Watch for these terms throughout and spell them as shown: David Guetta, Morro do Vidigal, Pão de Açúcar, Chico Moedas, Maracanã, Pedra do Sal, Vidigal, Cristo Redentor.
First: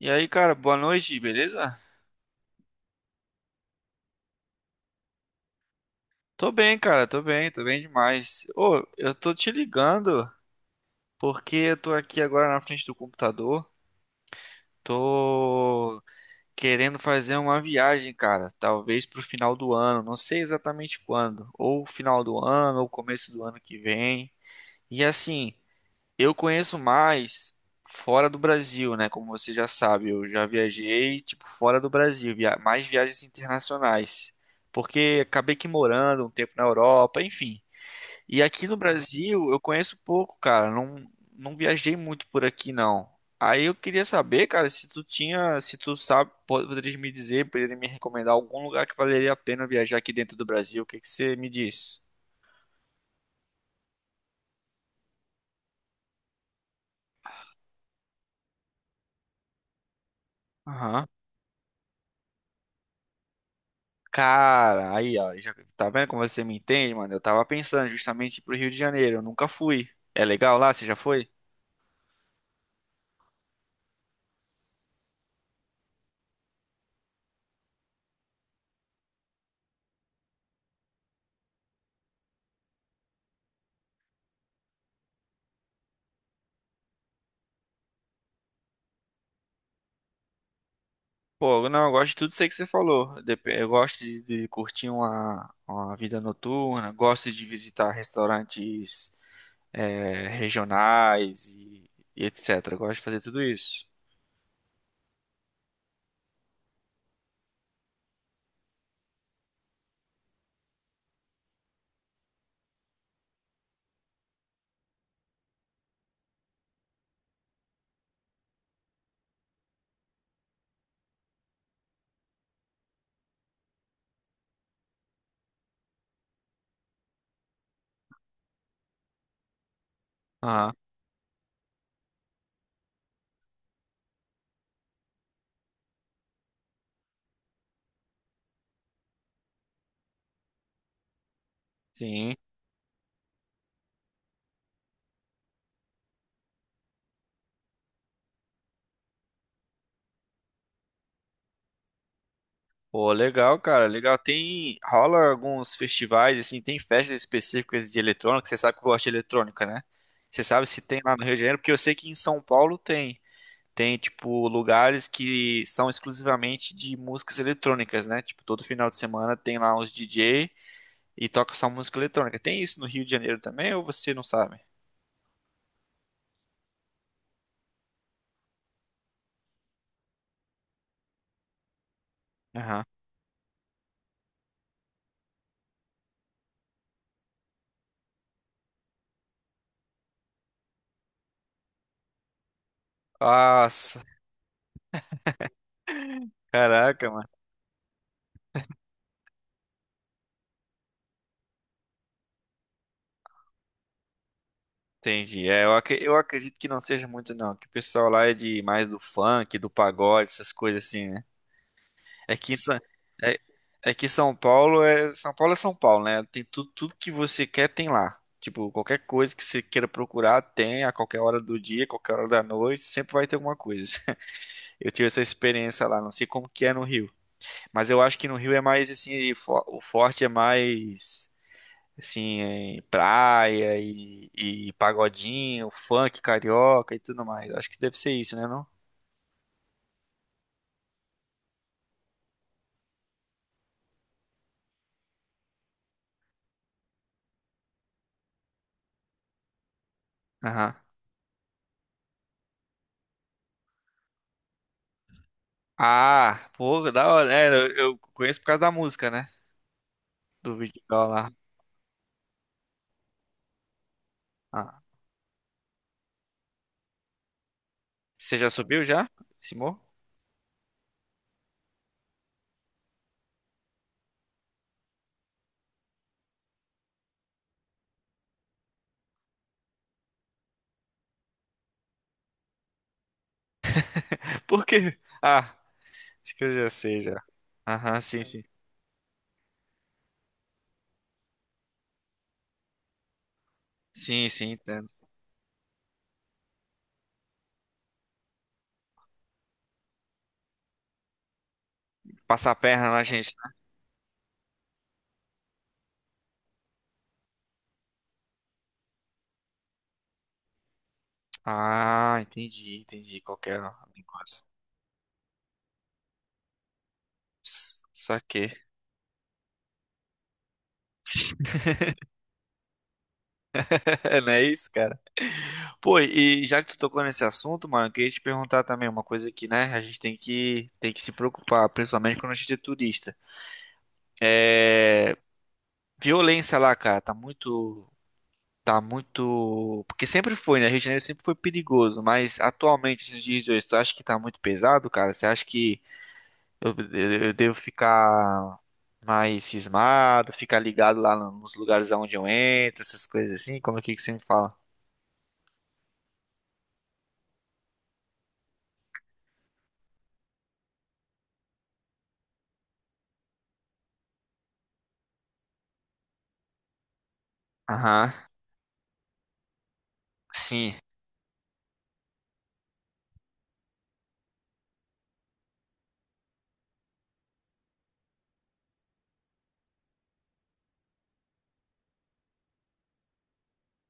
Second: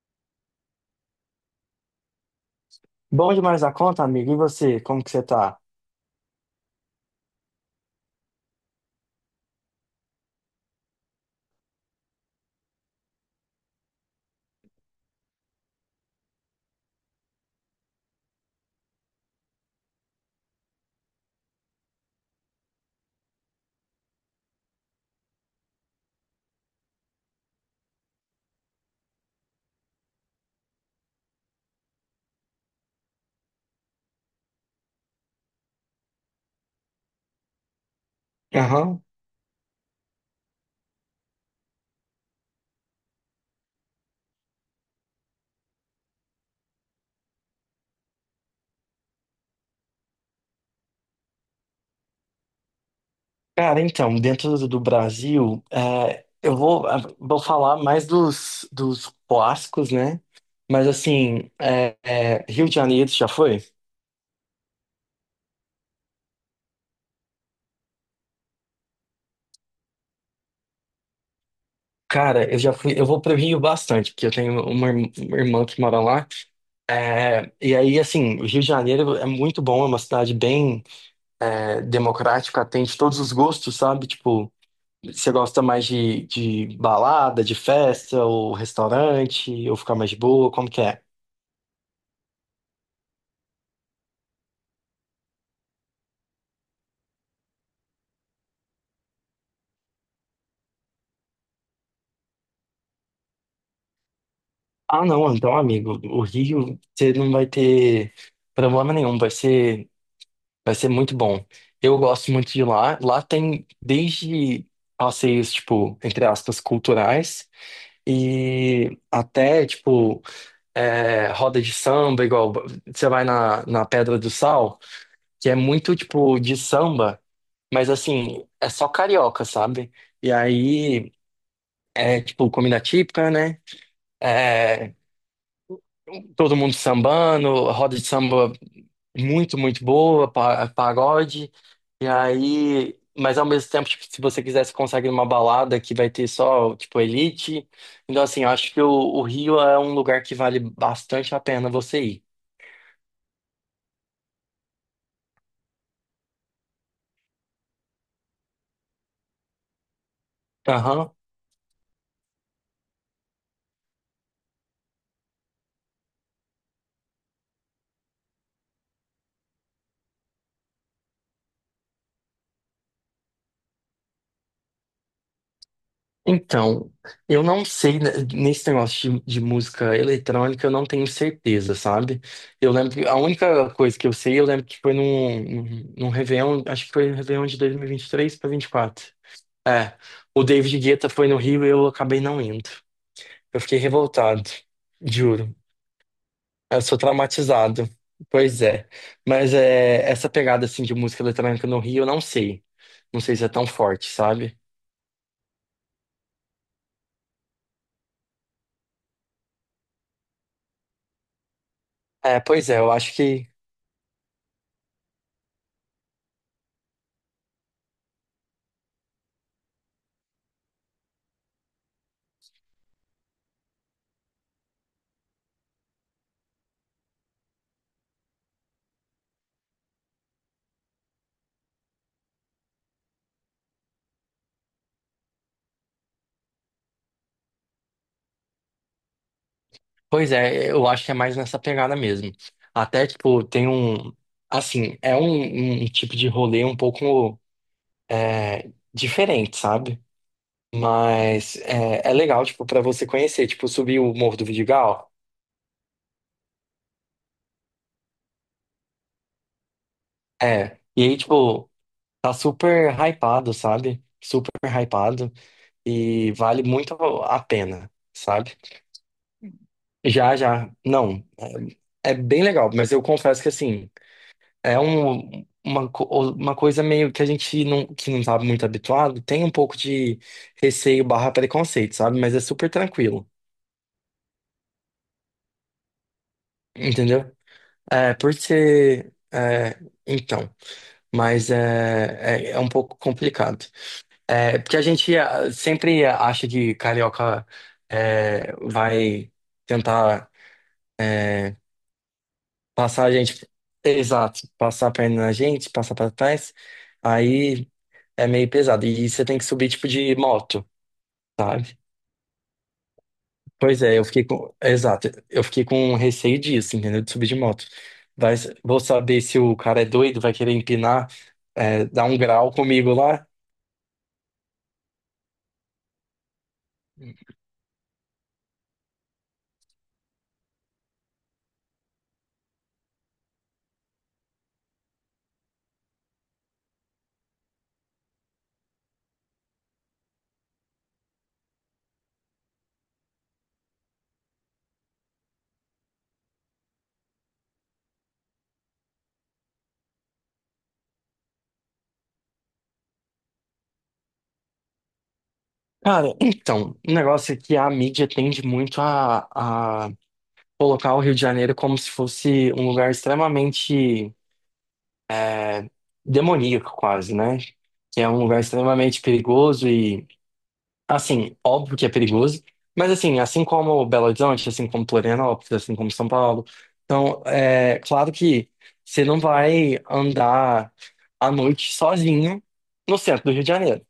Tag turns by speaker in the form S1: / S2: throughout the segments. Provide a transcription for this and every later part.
S1: E aí, cara, boa noite, beleza?
S2: Bom demais da conta, amigo. E você, como que você tá?
S1: Tô bem, cara, tô bem demais. Ô, eu tô te ligando porque eu tô aqui agora na frente do computador. Tô querendo fazer uma viagem, cara, talvez pro final do ano, não sei exatamente quando, ou final do ano, ou começo do ano que vem. E assim, eu conheço mais fora do Brasil, né? Como você já sabe, eu já viajei, tipo, fora do Brasil, mais viagens internacionais. Porque acabei que morando um tempo na Europa, enfim. E aqui no
S2: Aham.
S1: Brasil eu conheço pouco, cara. Não, não viajei muito por aqui, não. Aí eu queria saber, cara, se tu tinha, se tu sabe, poderia me dizer, poderia me recomendar algum lugar que valeria a pena viajar aqui dentro do Brasil. O que que você me diz?
S2: Cara, então, dentro do Brasil, eu vou, vou falar mais dos clássicos, né? Mas
S1: Aham.
S2: assim, Rio de Janeiro, você já foi?
S1: Cara, aí, ó, já, tá vendo como você me entende, mano? Eu tava pensando justamente pro Rio de Janeiro, eu nunca fui. É legal lá? Você já foi?
S2: Cara, eu já fui, eu vou pro Rio bastante, porque eu tenho uma irmã que mora lá. É, e aí, assim, o Rio de Janeiro é muito bom, é uma cidade bem, democrática, atende todos os gostos, sabe? Tipo, você gosta mais de balada, de festa, ou restaurante, ou ficar mais de boa? Como que é?
S1: Pô, não, eu gosto de tudo isso aí que você falou. Eu gosto de curtir uma vida noturna, gosto de visitar restaurantes é, regionais e etc. Eu gosto de fazer tudo isso.
S2: Ah, não, então, amigo, o Rio, você não vai ter problema nenhum, vai ser muito bom. Eu gosto muito de lá. Lá tem desde passeios, tipo, entre aspas, culturais, e até, tipo, roda de samba, igual você vai na Pedra do Sal, que é muito, tipo, de samba. Mas assim, é só carioca, sabe? E
S1: Aham.
S2: aí é tipo comida típica, né? É, todo mundo sambando, roda de samba muito, muito boa, pagode. E
S1: Sim.
S2: aí, mas ao mesmo tempo, tipo, se você quiser, você consegue uma balada que vai ter só, tipo, elite. Então, assim, eu acho que o Rio é um lugar que vale bastante a pena você ir.
S1: Pô, legal, cara, legal. Tem, rola alguns festivais, assim, tem festas específicas de eletrônica, você sabe que eu gosto de eletrônica, né? Você sabe se tem
S2: Aham.
S1: lá no Rio de Janeiro, porque eu sei que em São Paulo tem. Tem, tipo, lugares que são exclusivamente de músicas eletrônicas, né? Tipo, todo final de semana tem lá uns DJ e toca só música eletrônica. Tem isso no Rio de Janeiro também, ou você não sabe?
S2: Então, eu não sei, né, nesse negócio de música eletrônica, eu não tenho certeza, sabe? Eu
S1: Aham.
S2: lembro que a única coisa que eu sei, eu lembro que foi num Réveillon, acho que foi no Réveillon de dois mil e vinte e três para 24. É, o David Guetta foi no Rio e eu acabei não indo. Eu fiquei
S1: Nossa,
S2: revoltado, juro. Eu sou
S1: caraca,
S2: traumatizado. Pois é. Mas é, essa pegada assim de música eletrônica no Rio, eu não sei. Não sei se é tão forte, sabe?
S1: entendi. É, eu, eu acredito que não seja muito, não. Que o pessoal lá é de mais do funk, do pagode, essas coisas assim, né? É
S2: É,
S1: que,
S2: pois é, eu acho
S1: É,
S2: que.
S1: é que São Paulo é São Paulo, né? Tem tudo, tudo que você quer tem lá. Tipo, qualquer coisa que você queira procurar tem a qualquer hora do dia, qualquer hora da noite, sempre vai ter alguma coisa. Eu tive essa experiência lá, não sei como que é no Rio, mas eu acho que no Rio é mais assim, o forte é mais assim, em praia e pagodinho, funk carioca e tudo mais. Acho que deve ser isso, né, não?
S2: Pois é, eu acho que é mais nessa pegada mesmo. Até, tipo, tem um. Assim, é um, um tipo de rolê um pouco diferente, sabe?
S1: Aham.
S2: Mas é legal, tipo, pra você conhecer. Tipo, subir o Morro do Vidigal.
S1: Ah, pô, da hora. É, eu conheço por causa da música, né? Do
S2: É.
S1: vídeo
S2: E aí,
S1: lá.
S2: tipo, tá super hypado, sabe? Super
S1: Ah.
S2: hypado. E vale muito a pena,
S1: Você já
S2: sabe?
S1: subiu já? Esse morro?
S2: Já, já. Não, é bem legal, mas eu confesso que assim. É um, uma, uma coisa meio que a gente não, que não tá muito habituado, tem um pouco de receio barra preconceito, sabe? Mas é super tranquilo,
S1: Por quê? Ah, acho que eu já sei já.
S2: entendeu?
S1: Aham,
S2: É,
S1: sim,
S2: por
S1: sim.
S2: ser... então, mas é um pouco complicado.
S1: Sim, sim,
S2: É, porque a
S1: entendo.
S2: gente sempre acha que carioca vai tentar é,
S1: Passar a perna na
S2: passar a
S1: gente,
S2: gente...
S1: né?
S2: Exato, passar a perna na gente, passar pra trás. Aí... É meio pesado. E você tem que subir tipo de moto, sabe?
S1: Ah, entendi, entendi. Qualquer
S2: Pois é, eu fiquei
S1: negócio.
S2: com. Exato. Eu fiquei com receio disso, entendeu? De subir de moto. Vai...
S1: Saquei.
S2: Vou saber se o cara é doido, vai querer empinar, dar um grau comigo lá.
S1: Não é isso, cara? Pô, e já que tu tocou nesse assunto, mano, eu queria te perguntar também uma coisa que, né, a gente tem que se preocupar, principalmente quando a gente é turista. É, violência lá, cara, tá muito, tá muito, porque sempre foi, né, Rio de Janeiro sempre foi perigoso, mas atualmente, esses dias de hoje, tu acha que tá muito pesado, cara? Você acha que eu, eu devo ficar mais cismado, ficar ligado lá nos lugares aonde eu entro, essas coisas assim? Como é que você me fala?
S2: Cara, então, o negócio é que a mídia tende muito a colocar o Rio de Janeiro como se fosse um lugar extremamente é, demoníaco, quase, né? Que é
S1: Aham,
S2: um lugar extremamente perigoso e
S1: sim,
S2: assim, óbvio que é perigoso, mas assim, assim como Belo Horizonte, assim como Florianópolis, assim como São Paulo, então é claro que você não vai andar à noite sozinho no centro do Rio de Janeiro,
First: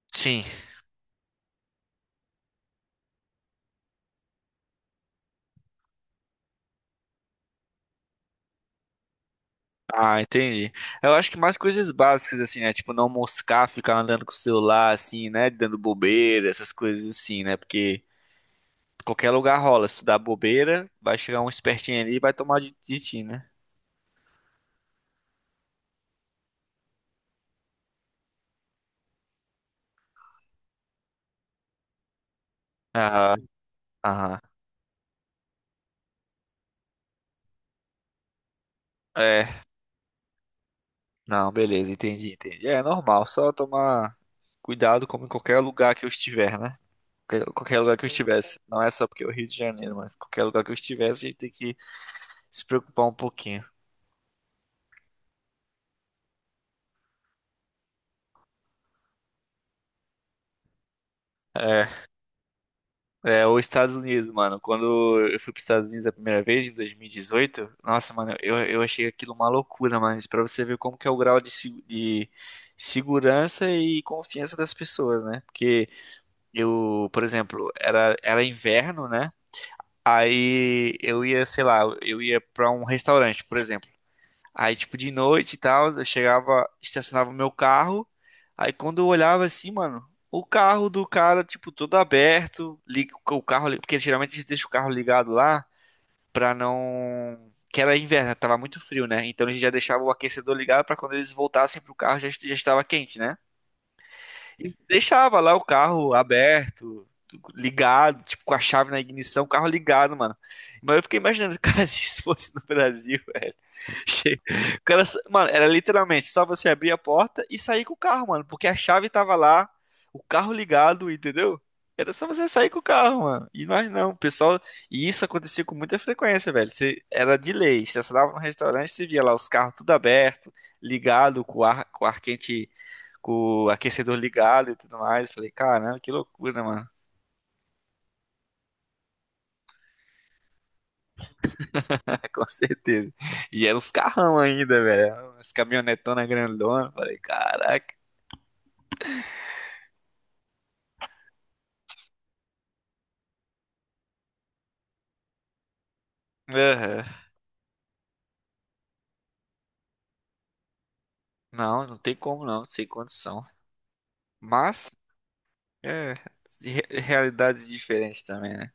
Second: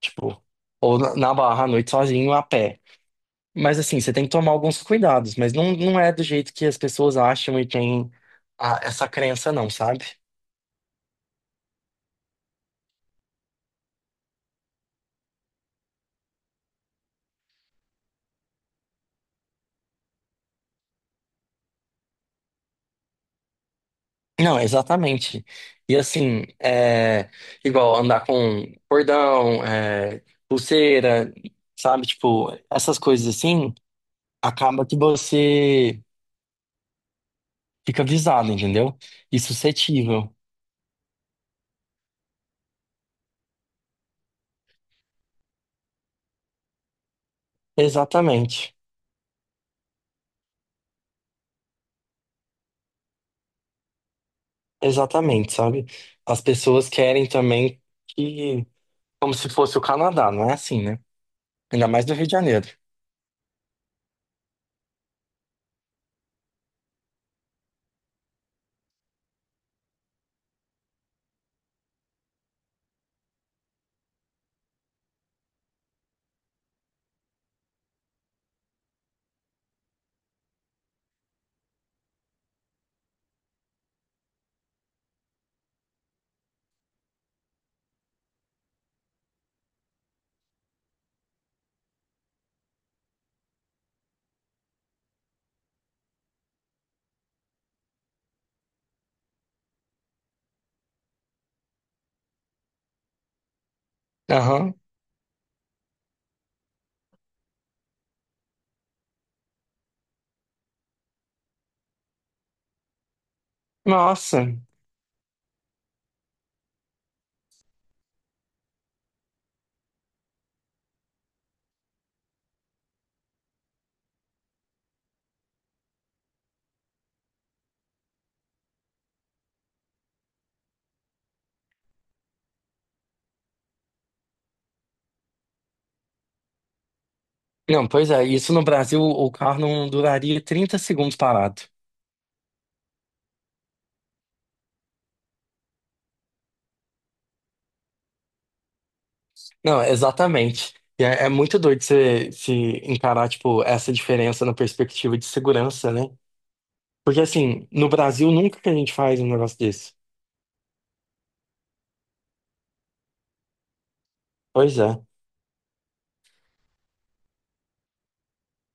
S2: tipo,
S1: sim.
S2: ou na Barra à noite sozinho a pé. Mas assim, você tem que tomar alguns cuidados, mas não, não é do jeito que as pessoas acham e tem essa crença não, sabe?
S1: Ah, entendi. Eu acho que mais coisas básicas, assim, né? Tipo, não moscar, ficar andando com o celular, assim, né? Dando bobeira, essas coisas assim, né? Porque qualquer lugar rola. Se tu dá bobeira, vai chegar um espertinho ali e vai tomar de ti, né?
S2: Não, exatamente. E assim, é igual andar com cordão, pulseira, sabe? Tipo, essas coisas
S1: Aham,
S2: assim,
S1: aham.
S2: acaba que você fica visado, entendeu? E
S1: É,
S2: suscetível.
S1: não, beleza, entendi, entendi. É normal, só tomar cuidado como em qualquer lugar que eu estiver, né? Qualquer lugar que eu estivesse.
S2: Exatamente.
S1: Não é só porque é o Rio de Janeiro, mas qualquer lugar que eu estivesse, a gente tem que se preocupar um pouquinho.
S2: Exatamente, sabe? As pessoas querem também que, como se fosse o Canadá, não é assim, né?
S1: É,
S2: Ainda mais no Rio de Janeiro.
S1: é, os Estados Unidos, mano. Quando eu fui para os Estados Unidos a primeira vez, em 2018, nossa, mano, eu achei aquilo uma loucura, mano. Isso pra você ver como que é o grau de, de segurança e confiança das pessoas, né? Porque eu, por exemplo, era inverno, né? Aí eu ia, sei lá, eu ia pra um restaurante, por exemplo. Aí, tipo, de noite e tal, eu chegava, estacionava o meu carro. Aí, quando eu olhava assim, mano, o carro do cara, tipo, todo aberto, liga o carro, porque geralmente eles deixam o carro ligado lá pra não. Que era inverno, né, tava muito frio, né? Então eles já deixavam o aquecedor ligado pra quando eles voltassem pro carro já, já estava quente, né? E
S2: Aham.
S1: deixava lá o carro aberto, ligado, tipo, com a chave na ignição, o carro ligado, mano. Mas eu fiquei imaginando, cara, se isso fosse no Brasil. Che-
S2: Nossa.
S1: O cara, mano, era literalmente só você abrir a porta e sair com o carro, mano, porque a chave tava lá, o carro ligado, entendeu? Era só você sair com o carro, mano. E nós não, o pessoal. E isso acontecia com muita frequência, velho. Você, era de lei. Você dava no restaurante, você via lá os carros tudo aberto, ligado, com o ar quente, com o aquecedor ligado e tudo mais. Eu falei, caramba, que loucura, mano.
S2: Não, pois é, isso no Brasil o carro não duraria 30 segundos parado.
S1: Com certeza. E eram os carrão ainda, velho. As caminhonetonas grandonas. Eu falei, caraca.
S2: Não, exatamente. E é, é muito doido você se encarar, tipo, essa diferença na perspectiva de segurança, né?
S1: Aham.
S2: Porque, assim, no Brasil nunca que a gente faz um negócio desse.
S1: Não, não tem como não, sem condição.
S2: Pois
S1: Mas,
S2: é,
S1: é, realidades diferentes também, né?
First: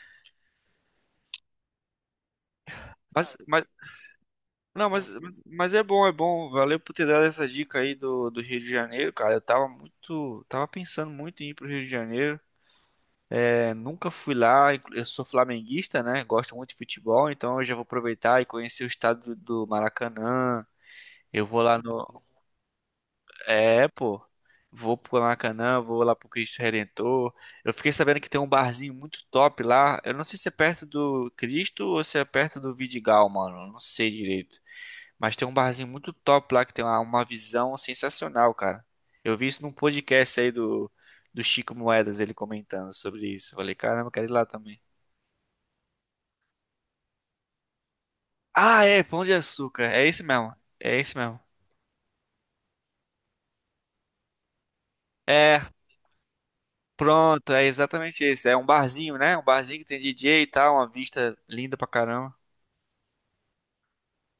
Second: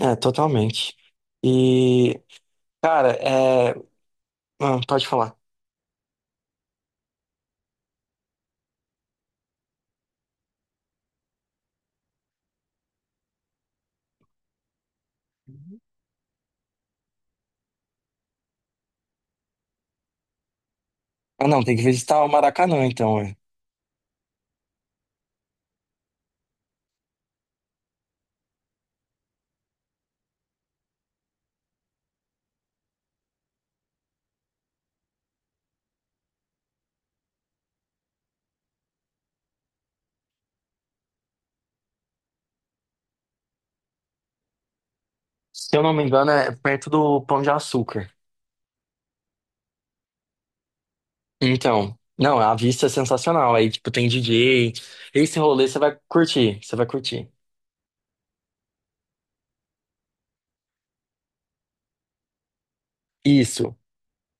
S2: é, totalmente. E, cara,
S1: Mas, mas,
S2: é... ah,
S1: não,
S2: pode falar.
S1: mas é bom, é bom. Valeu por ter dado essa dica aí do, do Rio de Janeiro, cara. Eu tava muito, tava pensando muito em ir pro Rio de Janeiro. É, nunca fui lá, eu sou flamenguista, né? Gosto muito de futebol, então eu já vou aproveitar e conhecer o estado do, do Maracanã. Eu
S2: Ah,
S1: vou
S2: não, tem
S1: lá
S2: que
S1: no,
S2: visitar o Maracanã, então. É.
S1: é, pô. Vou pro Maracanã, vou lá pro Cristo Redentor. Eu fiquei sabendo que tem um barzinho muito top lá. Eu não sei se é perto do Cristo ou se é perto do Vidigal, mano. Eu não sei direito. Mas tem um barzinho muito top lá que tem uma visão sensacional, cara. Eu vi isso num podcast aí do, do Chico Moedas, ele comentando sobre isso. Eu falei, caramba, eu quero ir lá também.
S2: Se eu não me engano, é perto do Pão de Açúcar.
S1: Ah, é, Pão de Açúcar. É esse mesmo.
S2: Então, não, a vista é sensacional. Aí, tipo, tem DJ. Esse
S1: É,
S2: rolê você vai curtir, você vai curtir.
S1: pronto, é exatamente isso. É um barzinho, né? Um barzinho que tem DJ e tal, uma vista linda pra caramba.
S2: Isso.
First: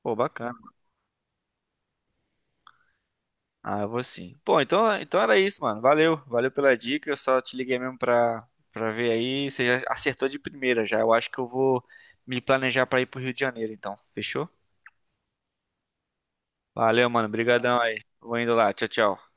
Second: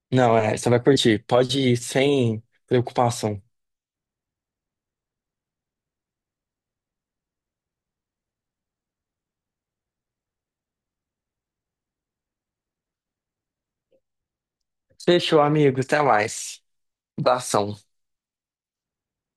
S1: Pô,
S2: Não,
S1: bacana.
S2: é, você vai curtir. Pode ir sem preocupação.
S1: Ah, eu vou sim. Pô, então era isso, mano. Valeu pela dica. Eu só te liguei mesmo pra, pra ver aí. Você já acertou de primeira já. Eu acho que eu vou me planejar pra ir pro Rio de Janeiro, então. Fechou?
S2: Fechou, amigo. Até mais.
S1: Valeu, mano.
S2: Abração.
S1: Obrigadão aí. Vou indo lá. Tchau, tchau.